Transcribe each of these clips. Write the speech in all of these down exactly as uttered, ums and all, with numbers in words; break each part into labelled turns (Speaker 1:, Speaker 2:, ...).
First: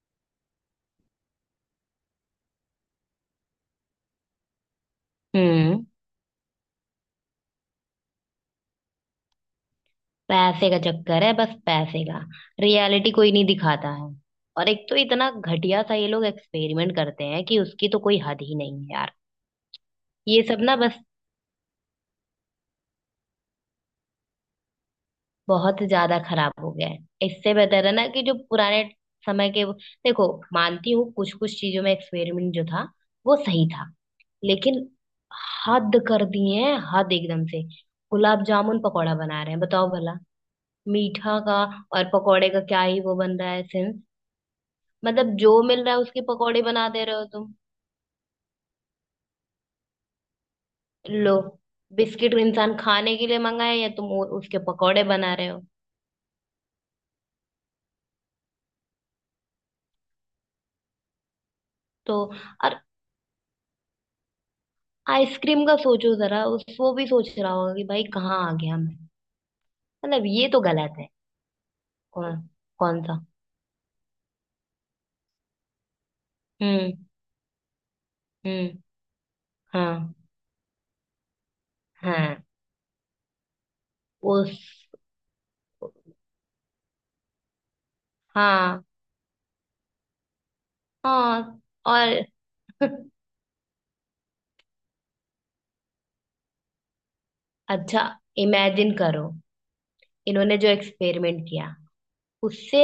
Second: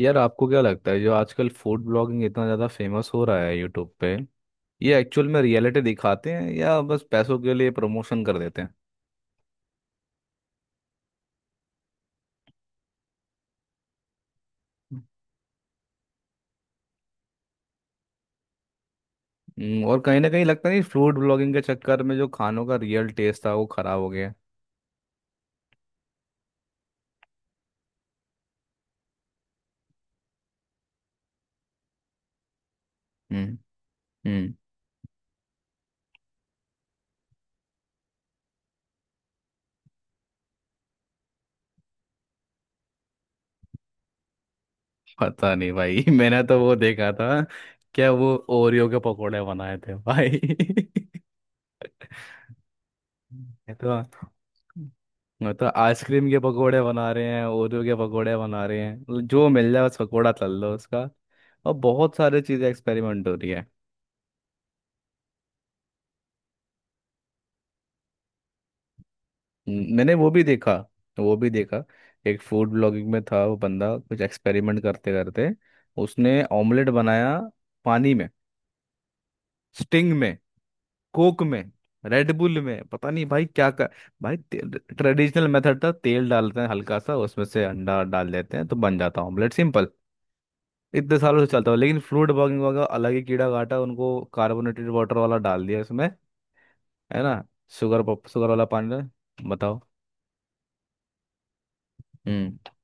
Speaker 1: यार, आपको क्या लगता है जो आजकल फूड ब्लॉगिंग इतना ज़्यादा फेमस हो रहा है यूट्यूब पे? ये एक्चुअल में रियलिटी
Speaker 2: हम्म।
Speaker 1: दिखाते हैं या बस पैसों के लिए प्रमोशन कर देते हैं?
Speaker 2: पैसे का चक्कर है बस पैसे का। रियलिटी कोई नहीं दिखाता है। और एक तो इतना घटिया सा ये लोग एक्सपेरिमेंट करते हैं कि उसकी तो कोई हद ही नहीं है यार।
Speaker 1: हम्म, और कहीं ना
Speaker 2: ये
Speaker 1: कहीं
Speaker 2: सब
Speaker 1: लगता
Speaker 2: ना
Speaker 1: नहीं
Speaker 2: बस
Speaker 1: फूड ब्लॉगिंग के चक्कर में जो खानों का रियल टेस्ट था वो खराब हो गया?
Speaker 2: बहुत ज्यादा खराब हो गया है। इससे बेहतर है ना कि जो पुराने समय के देखो। मानती हूँ कुछ कुछ चीजों में एक्सपेरिमेंट जो था वो
Speaker 1: हम्म.
Speaker 2: सही था।
Speaker 1: हम्म.
Speaker 2: लेकिन हद कर दिए हैं हद एकदम से। गुलाब जामुन पकौड़ा बना रहे हैं बताओ भला। मीठा का और पकौड़े का क्या ही वो बन रहा है सेंस। मतलब जो
Speaker 1: पता नहीं
Speaker 2: मिल रहा है
Speaker 1: भाई.
Speaker 2: उसकी
Speaker 1: मैंने तो
Speaker 2: पकौड़ी
Speaker 1: वो
Speaker 2: बना दे
Speaker 1: देखा
Speaker 2: रहे हो
Speaker 1: था.
Speaker 2: तुम।
Speaker 1: क्या वो ओरियो के पकोड़े बनाए थे भाई?
Speaker 2: लो बिस्किट इंसान खाने के लिए
Speaker 1: ये
Speaker 2: मंगाए या
Speaker 1: तो
Speaker 2: तुम वो- उसके पकौड़े बना रहे
Speaker 1: मैं
Speaker 2: हो।
Speaker 1: तो आइसक्रीम के पकोड़े बना रहे हैं, ओरियो के पकोड़े बना रहे हैं, जो मिल जाए बस पकोड़ा तल लो उसका. और बहुत
Speaker 2: तो
Speaker 1: सारे चीज़ें
Speaker 2: और
Speaker 1: एक्सपेरिमेंट हो रही है.
Speaker 2: आइसक्रीम का सोचो जरा उस वो भी सोच रहा होगा कि भाई कहाँ आ गया मैं।
Speaker 1: हम्म, मैंने
Speaker 2: मतलब
Speaker 1: वो भी
Speaker 2: ये तो
Speaker 1: देखा.
Speaker 2: गलत है।
Speaker 1: वो भी देखा. एक
Speaker 2: कौन।
Speaker 1: फूड
Speaker 2: कौन
Speaker 1: ब्लॉगिंग
Speaker 2: सा।
Speaker 1: में था वो बंदा, कुछ एक्सपेरिमेंट करते करते उसने ऑमलेट
Speaker 2: हम्म।
Speaker 1: बनाया पानी में,
Speaker 2: हम्म।
Speaker 1: स्टिंग
Speaker 2: हाँ।
Speaker 1: में, कोक में,
Speaker 2: हाँ
Speaker 1: रेडबुल में. पता नहीं भाई क्या कर. भाई,
Speaker 2: उस
Speaker 1: ट्रेडिशनल मेथड था, तेल डालते हैं हल्का सा, उसमें से अंडा डाल देते हैं तो
Speaker 2: हाँ
Speaker 1: बन जाता है ऑमलेट, सिंपल. इतने सालों से
Speaker 2: हाँ
Speaker 1: चलता हुआ, लेकिन
Speaker 2: और
Speaker 1: फ्रूट ब्लॉगिंग वाला अलग ही कीड़ा काटा उनको, कार्बोनेटेड वाटर वाला डाल दिया इसमें. है ना? शुगर,
Speaker 2: अच्छा।
Speaker 1: शुगर वाला पानी
Speaker 2: इमेजिन करो।
Speaker 1: डाल- बताओ.
Speaker 2: इन्होंने जो एक्सपेरिमेंट किया उससे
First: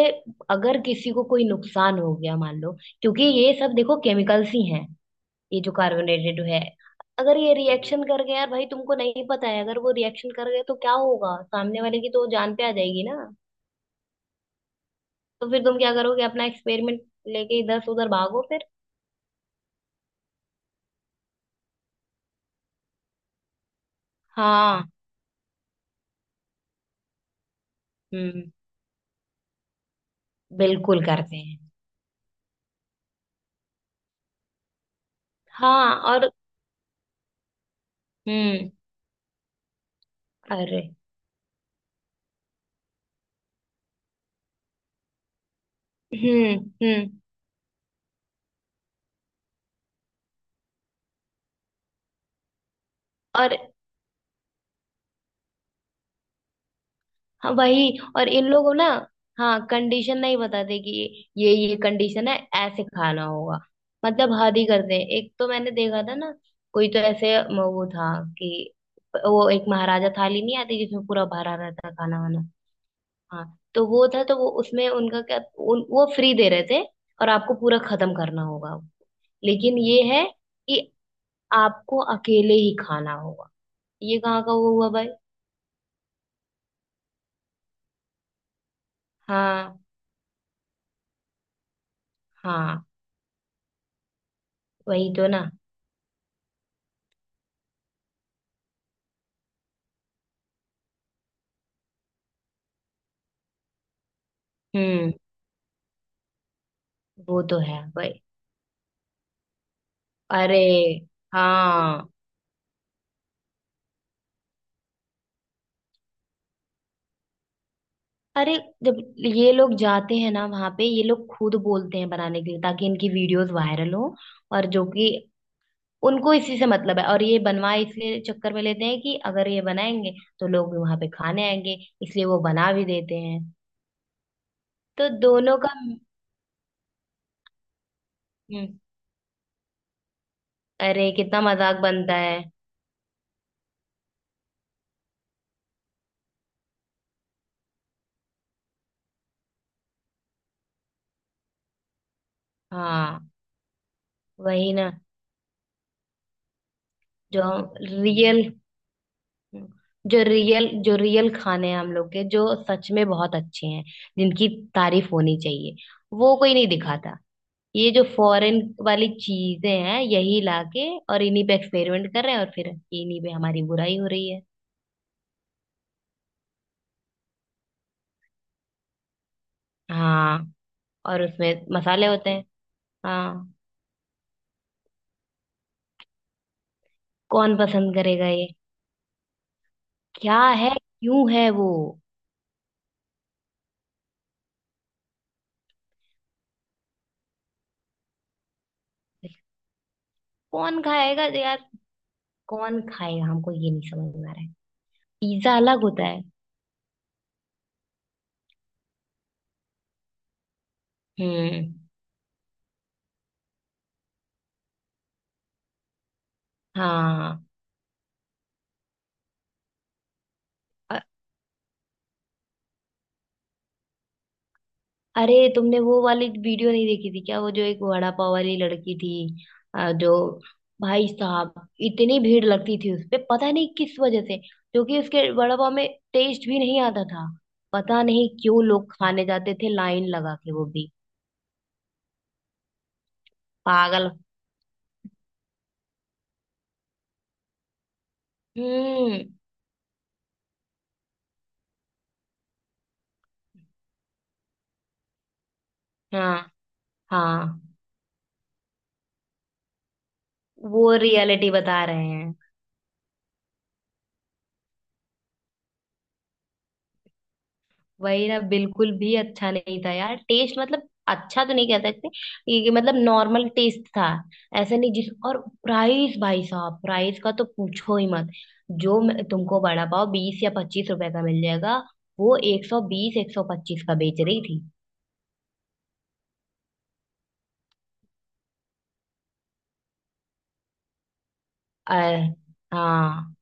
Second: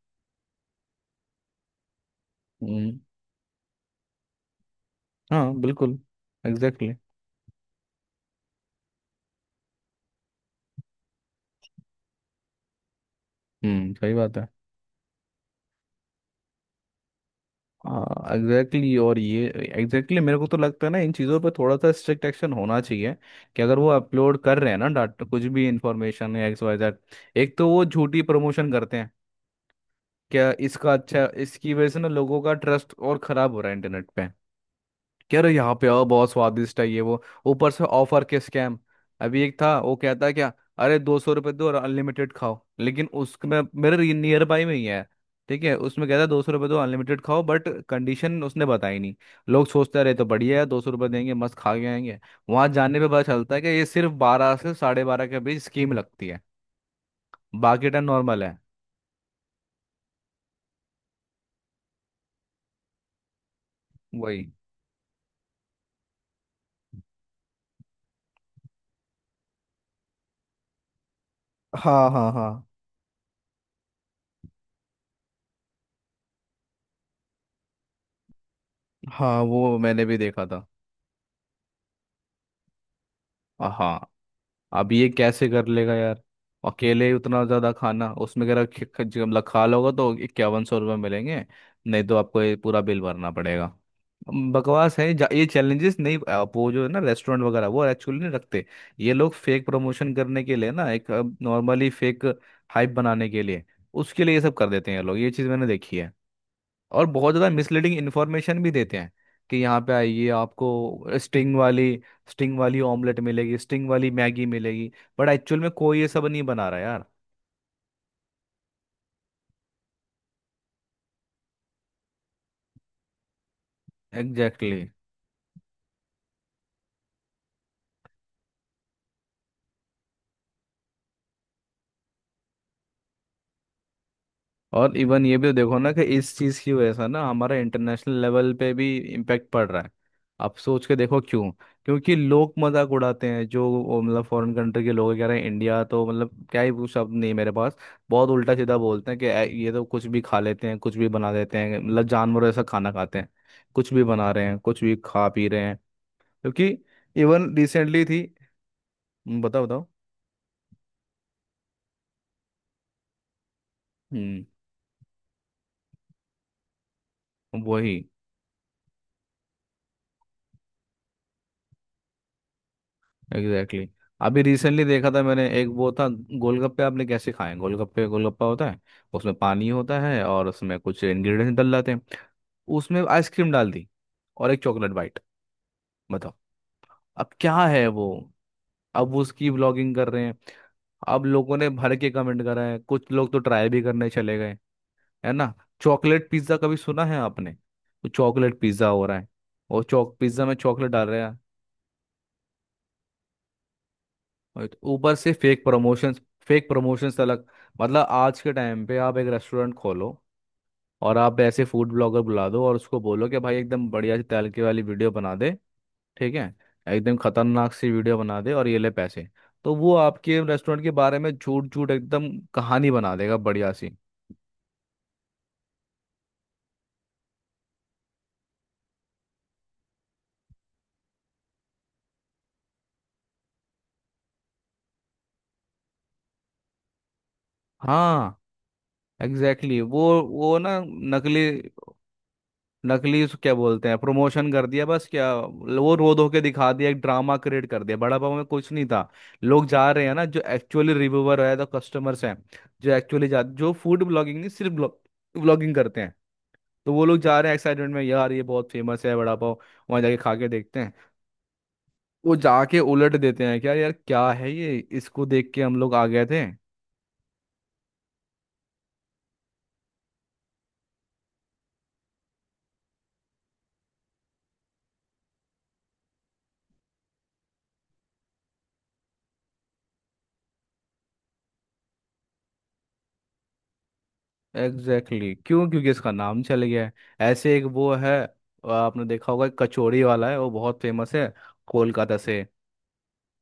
Speaker 2: अगर किसी को कोई नुकसान हो गया मान लो।
Speaker 1: हम्म,
Speaker 2: क्योंकि ये सब देखो केमिकल्स ही हैं।
Speaker 1: हाँ
Speaker 2: ये जो
Speaker 1: बिल्कुल.
Speaker 2: कार्बोनेटेड है
Speaker 1: एग्जैक्टली exactly.
Speaker 2: अगर ये रिएक्शन कर गया यार भाई तुमको नहीं पता है अगर वो रिएक्शन कर गए तो क्या होगा सामने वाले की तो जान पे आ जाएगी ना।
Speaker 1: हम्म सही बात है.
Speaker 2: तो फिर तुम क्या करोगे अपना एक्सपेरिमेंट लेके इधर से उधर
Speaker 1: हाँ
Speaker 2: भागो फिर।
Speaker 1: एग्जैक्टली exactly, और ये एग्जैक्टली exactly, मेरे को तो लगता है ना इन चीज़ों पे थोड़ा सा स्ट्रिक्ट एक्शन होना चाहिए. कि अगर वो अपलोड कर रहे हैं ना
Speaker 2: हाँ।
Speaker 1: डाटा, कुछ भी इंफॉर्मेशन या एक्स वाई जेड. एक तो वो झूठी
Speaker 2: हम्म।
Speaker 1: प्रमोशन करते हैं. क्या इसका
Speaker 2: बिल्कुल
Speaker 1: अच्छा,
Speaker 2: करते हैं।
Speaker 1: इसकी वजह से ना लोगों का ट्रस्ट और खराब हो रहा है इंटरनेट पे. यार यहाँ पे
Speaker 2: हाँ
Speaker 1: आओ, बहुत
Speaker 2: और।
Speaker 1: स्वादिष्ट है ये वो. ऊपर से ऑफर के
Speaker 2: हम्म।
Speaker 1: स्कैम. अभी एक था वो कहता है क्या,
Speaker 2: अरे।
Speaker 1: अरे दो सौ रुपये दो और अनलिमिटेड खाओ, लेकिन उसमें. मेरे नियर बाई में ही है. ठीक है, उसमें कहता है दो सौ रुपये
Speaker 2: हम्म।
Speaker 1: दो
Speaker 2: हम्म।
Speaker 1: अनलिमिटेड खाओ, बट कंडीशन उसने बताई नहीं. लोग सोचते रहे तो बढ़िया है, दो सौ रुपये देंगे मस्त खा के आएंगे. वहां जाने पे पता चलता
Speaker 2: और
Speaker 1: है कि ये सिर्फ बारह से साढ़े बारह के बीच स्कीम लगती है,
Speaker 2: हाँ
Speaker 1: बाकी
Speaker 2: वही
Speaker 1: टाइम
Speaker 2: और
Speaker 1: नॉर्मल
Speaker 2: इन
Speaker 1: है.
Speaker 2: लोगों ना। हाँ कंडीशन नहीं बताते कि ये ये कंडीशन है ऐसे खाना होगा। मतलब
Speaker 1: वही.
Speaker 2: हद ही करते हैं एक तो मैंने देखा था ना। कोई तो ऐसे म- वो था कि वो एक महाराजा थाली नहीं आती जिसमें पूरा भरा रहता है
Speaker 1: हाँ
Speaker 2: खाना
Speaker 1: हाँ
Speaker 2: वाना।
Speaker 1: हाँ
Speaker 2: हाँ तो वो था तो वो उसमें उनका क्या उन, वो फ्री दे रहे थे और आपको पूरा खत्म करना होगा।
Speaker 1: हाँ. वो
Speaker 2: लेकिन ये
Speaker 1: मैंने भी
Speaker 2: है
Speaker 1: देखा था.
Speaker 2: कि आपको अकेले ही खाना होगा।
Speaker 1: हाँ,
Speaker 2: ये कहाँ का वो हुआ
Speaker 1: अब
Speaker 2: भाई।
Speaker 1: ये कैसे कर लेगा यार? अकेले उतना ज़्यादा खाना, उसमें अगर ख- ख- जो मतलब खा
Speaker 2: हाँ।
Speaker 1: लोगे तो इक्यावन सौ रुपये मिलेंगे, नहीं तो आपको ये पूरा
Speaker 2: हाँ
Speaker 1: बिल भरना पड़ेगा. अम, बकवास है.
Speaker 2: वही तो
Speaker 1: जा- ये
Speaker 2: ना।
Speaker 1: चैलेंजेस नहीं, आप वो जो है ना रेस्टोरेंट वगैरह वो एक्चुअली नहीं रखते. ये लोग फेक प्रमोशन करने के लिए ना, एक नॉर्मली फेक हाइप बनाने के लिए, उसके लिए ये सब कर देते हैं ये
Speaker 2: हम्म।
Speaker 1: लोग, ये चीज़ मैंने देखी है. और बहुत
Speaker 2: वो
Speaker 1: ज़्यादा
Speaker 2: तो है
Speaker 1: मिसलीडिंग
Speaker 2: भाई।
Speaker 1: इन्फॉर्मेशन भी देते हैं, कि यहाँ पे आइए
Speaker 2: अरे।
Speaker 1: आपको स्टिंग वाली,
Speaker 2: हाँ।
Speaker 1: स्टिंग वाली ऑमलेट मिलेगी, स्टिंग वाली मैगी मिलेगी. बट एक्चुअल में कोई ये सब नहीं बना रहा यार.
Speaker 2: अरे जब ये लोग जाते हैं ना वहां पे ये लोग खुद बोलते हैं बनाने के लिए ताकि इनकी वीडियोस वायरल हो। और जो
Speaker 1: एग्जैक्टली.
Speaker 2: कि उनको इसी से मतलब है और ये बनवाए इसलिए चक्कर में लेते हैं कि अगर ये बनाएंगे तो लोग भी वहां पे खाने आएंगे। इसलिए वो बना भी देते हैं।
Speaker 1: और
Speaker 2: तो
Speaker 1: इवन ये भी तो
Speaker 2: दोनों का।
Speaker 1: देखो ना, कि इस चीज़ की वजह से ना हमारा इंटरनेशनल लेवल पे
Speaker 2: हम्म।
Speaker 1: भी इम्पैक्ट पड़ रहा है. आप सोच के
Speaker 2: अरे
Speaker 1: देखो
Speaker 2: कितना
Speaker 1: क्यों.
Speaker 2: मजाक
Speaker 1: क्योंकि
Speaker 2: बनता है।
Speaker 1: लोग मजाक उड़ाते हैं, जो वो मतलब फॉरेन कंट्री के लोग कह रहे हैं इंडिया तो मतलब, क्या ही वो, शब्द नहीं है मेरे पास. बहुत उल्टा सीधा बोलते हैं कि "ऐ, ये तो कुछ भी खा लेते हैं, कुछ भी बना देते हैं, मतलब जानवर ऐसा खाना खाते
Speaker 2: हाँ
Speaker 1: हैं, कुछ भी बना रहे हैं,
Speaker 2: वही
Speaker 1: कुछ
Speaker 2: ना।
Speaker 1: भी खा पी रहे हैं." क्योंकि
Speaker 2: जो
Speaker 1: इवन रिसेंटली थी.
Speaker 2: रियल।
Speaker 1: हम्म, बताओ
Speaker 2: हम्म।
Speaker 1: बताओ.
Speaker 2: जो रियल जो रियल खाने हैं हम लोग के जो सच में बहुत अच्छे हैं
Speaker 1: हम्म.
Speaker 2: जिनकी तारीफ होनी चाहिए वो कोई नहीं दिखाता। ये
Speaker 1: वही.
Speaker 2: जो फॉरेन वाली चीजें हैं यही लाके और इन्हीं पे एक्सपेरिमेंट कर रहे हैं और फिर इन्हीं पे हमारी
Speaker 1: एग्जैक्टली exactly.
Speaker 2: बुराई हो रही है।
Speaker 1: अभी रिसेंटली देखा था मैंने एक, वो था गोलगप्पे. आपने कैसे खाए हैं गोलगप्पे? गोलगप्पा होता है, उसमें पानी होता है और
Speaker 2: हाँ।
Speaker 1: उसमें कुछ
Speaker 2: और
Speaker 1: इंग्रेडिएंट्स
Speaker 2: उसमें
Speaker 1: डल जाते हैं.
Speaker 2: मसाले होते हैं।
Speaker 1: उसमें आइसक्रीम
Speaker 2: हाँ।
Speaker 1: डाल दी और एक चॉकलेट बाइट. बताओ, अब
Speaker 2: कौन
Speaker 1: क्या है
Speaker 2: पसंद
Speaker 1: वो.
Speaker 2: करेगा ये।
Speaker 1: अब वो उसकी व्लॉगिंग कर रहे हैं.
Speaker 2: क्या है।
Speaker 1: अब
Speaker 2: क्यों है
Speaker 1: लोगों
Speaker 2: वो।
Speaker 1: ने भर के कमेंट करा है, कुछ लोग तो ट्राई भी करने चले गए. है ना? चॉकलेट पिज्ज़ा कभी सुना है आपने? वो चॉकलेट पिज्ज़ा हो रहा है. वो चॉक पिज्ज़ा में
Speaker 2: कौन
Speaker 1: चॉकलेट डाल रहे
Speaker 2: खाएगा
Speaker 1: हैं.
Speaker 2: यार। कौन खाएगा हमको ये नहीं समझ में आ रहा है।
Speaker 1: right, ऊपर से
Speaker 2: पिज्जा
Speaker 1: फेक
Speaker 2: अलग होता
Speaker 1: प्रमोशंस.
Speaker 2: है।
Speaker 1: फेक प्रमोशंस अलग. मतलब आज के टाइम पे आप एक रेस्टोरेंट खोलो, और आप ऐसे
Speaker 2: हम्म।
Speaker 1: फूड ब्लॉगर बुला दो और उसको बोलो कि भाई एकदम बढ़िया सी तैलके वाली वीडियो बना दे, ठीक है, एकदम
Speaker 2: हाँ।
Speaker 1: खतरनाक सी वीडियो बना दे और ये ले पैसे. तो वो आपके रेस्टोरेंट के बारे में झूठ झूठ एकदम कहानी बना देगा बढ़िया सी.
Speaker 2: अरे तुमने वो वाली वीडियो नहीं देखी थी क्या वो जो एक वड़ा पाव वाली लड़की थी। अ, जो भाई साहब इतनी भीड़ लगती थी उस पे पता नहीं किस वजह से क्योंकि उसके वड़ा पाव में टेस्ट भी नहीं आता था। पता नहीं
Speaker 1: हाँ
Speaker 2: क्यों लोग खाने जाते थे
Speaker 1: एग्जैक्टली exactly.
Speaker 2: लाइन
Speaker 1: वो
Speaker 2: लगा के
Speaker 1: वो
Speaker 2: वो
Speaker 1: ना,
Speaker 2: भी
Speaker 1: नकली, नकली उसको क्या बोलते हैं,
Speaker 2: पागल।
Speaker 1: प्रमोशन कर दिया बस, क्या वो रो धो के दिखा दिया, एक ड्रामा क्रिएट कर दिया, बड़ा पाव में कुछ नहीं था.
Speaker 2: हम्म।
Speaker 1: लोग जा रहे हैं ना, जो एक्चुअली रिव्यूवर है तो कस्टमर्स हैं, जो एक्चुअली जा जो फूड ब्लॉगिंग नहीं, सिर्फ ब्लॉगिंग करते हैं,
Speaker 2: हाँ।
Speaker 1: तो वो लोग जा रहे हैं
Speaker 2: हाँ।
Speaker 1: एक्साइटमेंट में, यार ये बहुत फेमस है बड़ा पाव, वहाँ जाके खा के देखते
Speaker 2: वो
Speaker 1: हैं.
Speaker 2: रियलिटी बता रहे
Speaker 1: वो
Speaker 2: हैं।
Speaker 1: जाके उलट देते हैं, क्या यार क्या है ये, इसको देख के हम लोग आ गए थे.
Speaker 2: वही ना बिल्कुल भी अच्छा नहीं था यार टेस्ट मतलब अच्छा तो नहीं कह सकते। ये ये मतलब नॉर्मल टेस्ट था ऐसा नहीं जिस और प्राइस भाई साहब प्राइस का तो पूछो ही मत। जो मैं- तुमको बड़ा पाव बीस या पच्चीस रुपए का मिल जाएगा। वो एक सौ बीस एक सौ पच्चीस का बेच रही थी।
Speaker 1: Exactly exactly. क्यों? क्योंकि इसका नाम चल गया है. ऐसे एक वो है, आपने देखा होगा, एक कचौड़ी वाला है, वो बहुत फेमस है कोलकाता
Speaker 2: अरे।
Speaker 1: से.
Speaker 2: हाँ।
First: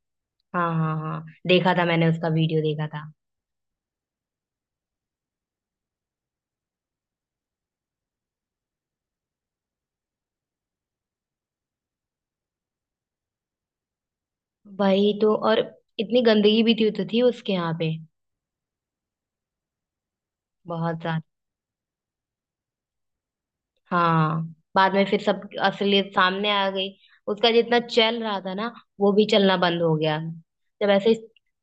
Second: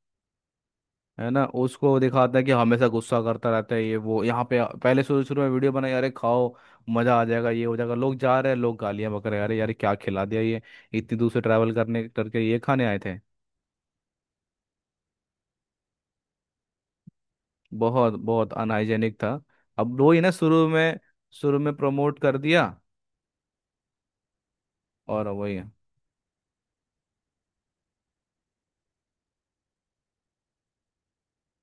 Speaker 2: हाँ हाँ हाँ
Speaker 1: है ना?
Speaker 2: देखा था
Speaker 1: उसको
Speaker 2: मैंने उसका
Speaker 1: दिखाता है कि
Speaker 2: वीडियो
Speaker 1: हमेशा
Speaker 2: देखा था।
Speaker 1: गुस्सा करता रहता है ये वो, यहाँ पे पहले शुरू शुरू में वीडियो बनाई, अरे खाओ मजा आ जाएगा, ये हो जाएगा. लोग जा रहे हैं, लोग गालियां बक रहे हैं, अरे यार क्या खिला दिया ये, इतनी दूर से ट्रैवल करने करके ये खाने आए थे.
Speaker 2: वही तो और इतनी गंदगी भी थी तो थी उसके यहाँ पे
Speaker 1: बहुत बहुत अनहाइजेनिक था. अब वो ही ना, शुरू में,
Speaker 2: बहुत।
Speaker 1: शुरू में प्रमोट कर दिया.
Speaker 2: हाँ। बाद में फिर
Speaker 1: और
Speaker 2: सब
Speaker 1: वही
Speaker 2: असलियत सामने आ गई। उसका जितना चल रहा था ना वो भी चलना बंद हो गया। जब ऐसे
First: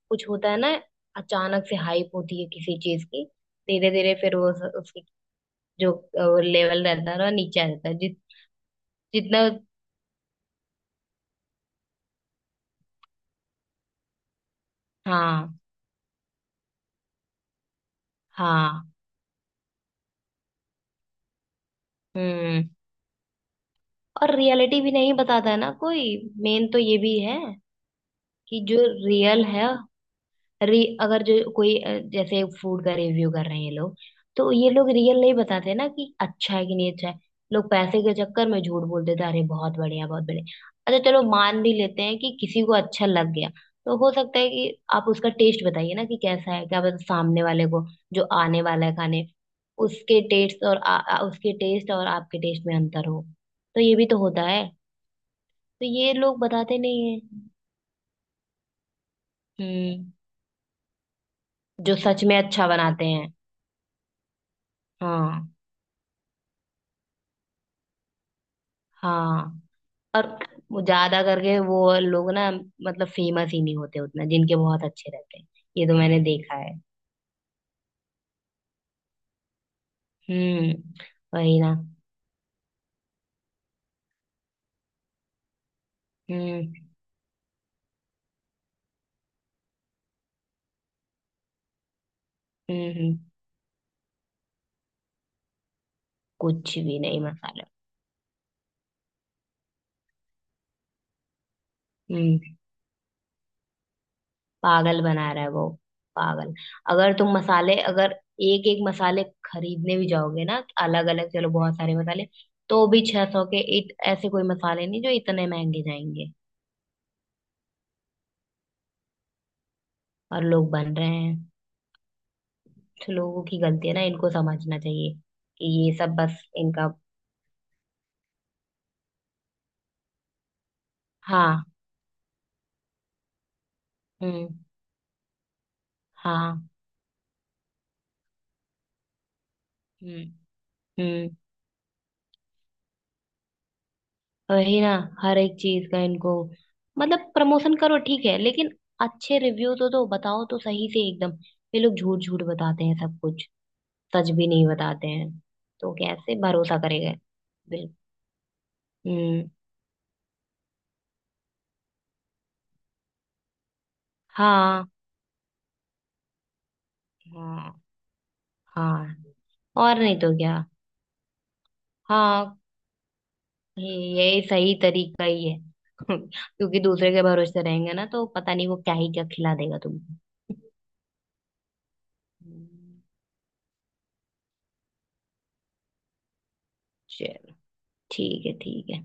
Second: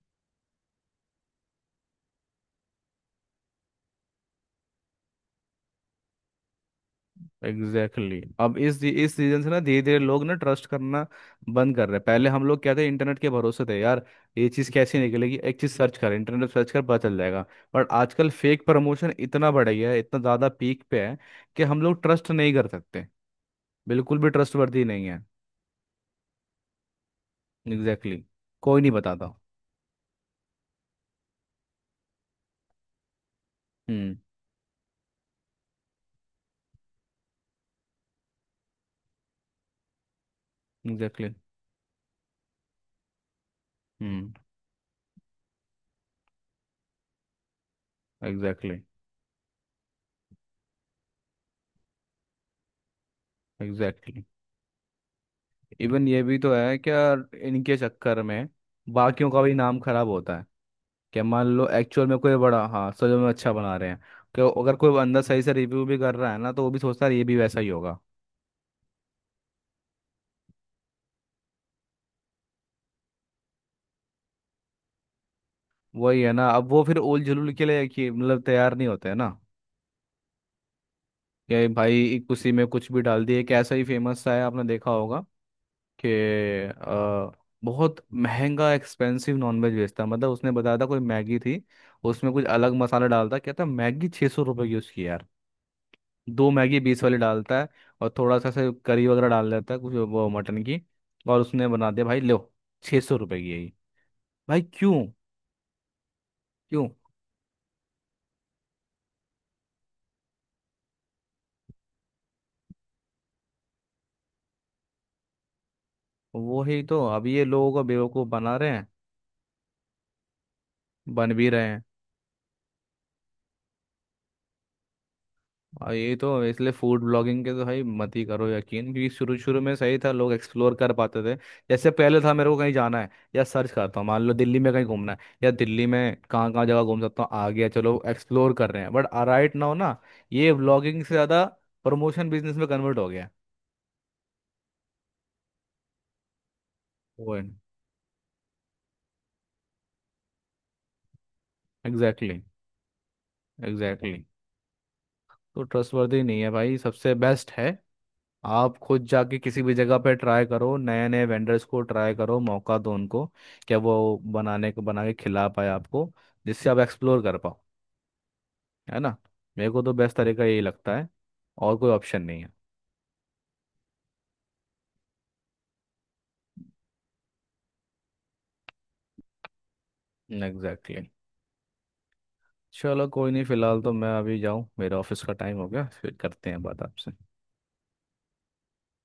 Speaker 2: कुछ होता है ना अचानक से हाइप होती है किसी चीज की धीरे धीरे फिर वो उस- उसकी जो लेवल रहता है ना नीचे आ जाता है जित
Speaker 1: एग्जैक्टली exactly. अब इस इस सीजन
Speaker 2: जितना।
Speaker 1: से ना धीरे धीरे लोग ना ट्रस्ट करना बंद कर रहे हैं. पहले हम लोग क्या थे, इंटरनेट के भरोसे थे यार. ये चीज़ कैसी निकलेगी, एक
Speaker 2: हाँ।
Speaker 1: चीज़ सर्च कर, इंटरनेट सर्च कर पता चल जाएगा. बट आजकल फेक
Speaker 2: हाँ।
Speaker 1: प्रमोशन इतना बढ़ गया है, इतना ज़्यादा पीक पे है कि हम लोग ट्रस्ट नहीं
Speaker 2: हम्म।
Speaker 1: कर सकते. बिल्कुल भी
Speaker 2: और रियलिटी
Speaker 1: ट्रस्टवर्दी
Speaker 2: भी
Speaker 1: नहीं
Speaker 2: नहीं
Speaker 1: है.
Speaker 2: बताता है ना कोई। मेन तो ये भी है
Speaker 1: एग्जैक्टली exactly.
Speaker 2: कि जो
Speaker 1: कोई नहीं बताता.
Speaker 2: रियल है री अगर जो कोई अ, जैसे फूड का रिव्यू कर रहे हैं ये लोग
Speaker 1: हम्म.
Speaker 2: तो ये लोग रियल नहीं बताते ना कि अच्छा है कि नहीं अच्छा है। लोग पैसे के चक्कर में झूठ बोल देते हैं, अरे बहुत बढ़िया बहुत बढ़िया। अच्छा चलो
Speaker 1: एग्जैक्टली.
Speaker 2: मान भी लेते हैं कि किसी को अच्छा लग गया तो हो
Speaker 1: हम्म.
Speaker 2: सकता है कि आप उसका टेस्ट बताइए ना कि कैसा है क्या पता सामने वाले को जो आने
Speaker 1: एग्जैक्टली.
Speaker 2: वाला है खाने उसके टेस्ट और आ, आ, उसके टेस्ट और आपके टेस्ट में अंतर हो। तो ये भी तो
Speaker 1: एग्जैक्टली.
Speaker 2: होता है। तो
Speaker 1: इवन
Speaker 2: ये
Speaker 1: ये भी
Speaker 2: लोग
Speaker 1: तो है
Speaker 2: बताते
Speaker 1: क्या,
Speaker 2: नहीं है।
Speaker 1: इनके चक्कर में बाकियों का भी नाम खराब
Speaker 2: हम्म।
Speaker 1: होता है. क्या, मान लो
Speaker 2: जो
Speaker 1: एक्चुअल में
Speaker 2: सच में
Speaker 1: कोई बड़ा,
Speaker 2: अच्छा
Speaker 1: हाँ सच
Speaker 2: बनाते
Speaker 1: में
Speaker 2: हैं।
Speaker 1: अच्छा बना रहे हैं, कि अगर कोई बंदा सही
Speaker 2: हाँ।
Speaker 1: से रिव्यू भी कर रहा है ना, तो वो भी सोचता है ये भी वैसा ही होगा.
Speaker 2: हाँ। और वो ज्यादा करके वो लोग ना मतलब फेमस ही नहीं होते उतना जिनके बहुत अच्छे रहते हैं। ये तो मैंने
Speaker 1: वही है ना,
Speaker 2: देखा
Speaker 1: अब
Speaker 2: है।
Speaker 1: वो फिर ओल जुलूल के लिए कि मतलब तैयार नहीं होते, है ना?
Speaker 2: हम्म। वही
Speaker 1: कि
Speaker 2: ना।
Speaker 1: भाई उसी में कुछ भी डाल दिए. एक ऐसा ही फेमस सा है, आपने देखा होगा कि
Speaker 2: हम्म।
Speaker 1: अ, बहुत महंगा एक्सपेंसिव नॉनवेज बेचता है. मतलब उसने बताया था, कोई मैगी थी, उसमें कुछ अलग
Speaker 2: हम्म।
Speaker 1: मसाला
Speaker 2: हम्म,
Speaker 1: डालता, कहता मैगी छः सौ रुपये की उसकी यार. दो
Speaker 2: कुछ
Speaker 1: मैगी
Speaker 2: भी
Speaker 1: बीस वाली
Speaker 2: नहीं
Speaker 1: डालता
Speaker 2: मसाला।
Speaker 1: है और थोड़ा सा से करी वगैरह डाल देता है, कुछ वो मटन की, और उसने बना दिया, भाई लो
Speaker 2: हम्म।
Speaker 1: छः सौ रुपये की, यही. भाई क्यों.
Speaker 2: पागल बना रहा है वो। पागल।
Speaker 1: क्यों.
Speaker 2: अगर तुम मसाले अगर एक एक मसाले खरीदने भी जाओगे ना अलग अलग चलो बहुत सारे मसाले तो भी छह सौ के इत, ऐसे कोई मसाले नहीं जो इतने महंगे जाएंगे।
Speaker 1: वही तो, अब ये लोगों को बेवकूफ़ बना रहे हैं.
Speaker 2: और लोग बन रहे
Speaker 1: बन भी
Speaker 2: हैं।
Speaker 1: रहे हैं.
Speaker 2: तो लोगों की गलती है ना इनको समझना चाहिए कि
Speaker 1: और
Speaker 2: ये
Speaker 1: ये
Speaker 2: सब
Speaker 1: तो,
Speaker 2: बस
Speaker 1: इसलिए
Speaker 2: इनका।
Speaker 1: फूड ब्लॉगिंग के तो भाई मत ही करो यकीन, क्योंकि शुरू शुरू में सही था, लोग एक्सप्लोर कर पाते थे.
Speaker 2: हाँ।
Speaker 1: जैसे पहले था मेरे को कहीं जाना है या सर्च करता हूँ, मान लो
Speaker 2: हम्म।
Speaker 1: दिल्ली में कहीं घूमना है या दिल्ली में कहाँ कहाँ
Speaker 2: हाँ।
Speaker 1: जगह घूम सकता हूँ, आ गया, चलो एक्सप्लोर कर रहे हैं. बट राइट नाउ ना,
Speaker 2: हम्म।
Speaker 1: ये ब्लॉगिंग से
Speaker 2: हम्म।
Speaker 1: ज़्यादा प्रमोशन बिजनेस में कन्वर्ट हो गया है.
Speaker 2: वही ना। हर एक चीज का इनको मतलब
Speaker 1: वो.
Speaker 2: प्रमोशन करो ठीक है लेकिन अच्छे रिव्यू तो दो बताओ तो सही से एकदम। ये लोग झूठ
Speaker 1: एग्जैक्टली.
Speaker 2: झूठ बताते हैं सब कुछ।
Speaker 1: एग्जैक्टली.
Speaker 2: सच भी नहीं बताते हैं।
Speaker 1: तो
Speaker 2: तो
Speaker 1: ट्रस्टवर्दी
Speaker 2: कैसे
Speaker 1: नहीं है भाई.
Speaker 2: भरोसा
Speaker 1: सबसे
Speaker 2: करेगा।
Speaker 1: बेस्ट है,
Speaker 2: बिल।
Speaker 1: आप खुद जाके
Speaker 2: हम्म।
Speaker 1: किसी भी जगह पे ट्राई करो, नए नए वेंडर्स को ट्राई करो, मौका दो उनको, क्या वो बनाने को
Speaker 2: हाँ।
Speaker 1: बना के खिला पाए आपको, जिससे आप एक्सप्लोर कर पाओ.
Speaker 2: हाँ।
Speaker 1: है
Speaker 2: हाँ
Speaker 1: ना? मेरे को तो
Speaker 2: और
Speaker 1: बेस्ट
Speaker 2: नहीं तो
Speaker 1: तरीका यही
Speaker 2: क्या।
Speaker 1: लगता है, और कोई ऑप्शन नहीं है.
Speaker 2: हाँ ये ये सही तरीका ही है क्योंकि दूसरे के भरोसे रहेंगे ना तो पता नहीं वो क्या ही क्या खिला देगा तुमको
Speaker 1: एग्जैक्टली exactly.
Speaker 2: हम्म।
Speaker 1: चलो कोई नहीं, फिलहाल तो मैं अभी जाऊँ, मेरा ऑफिस का टाइम हो गया, फिर करते हैं बात आपसे.
Speaker 2: चलो ठीक है ठीक है।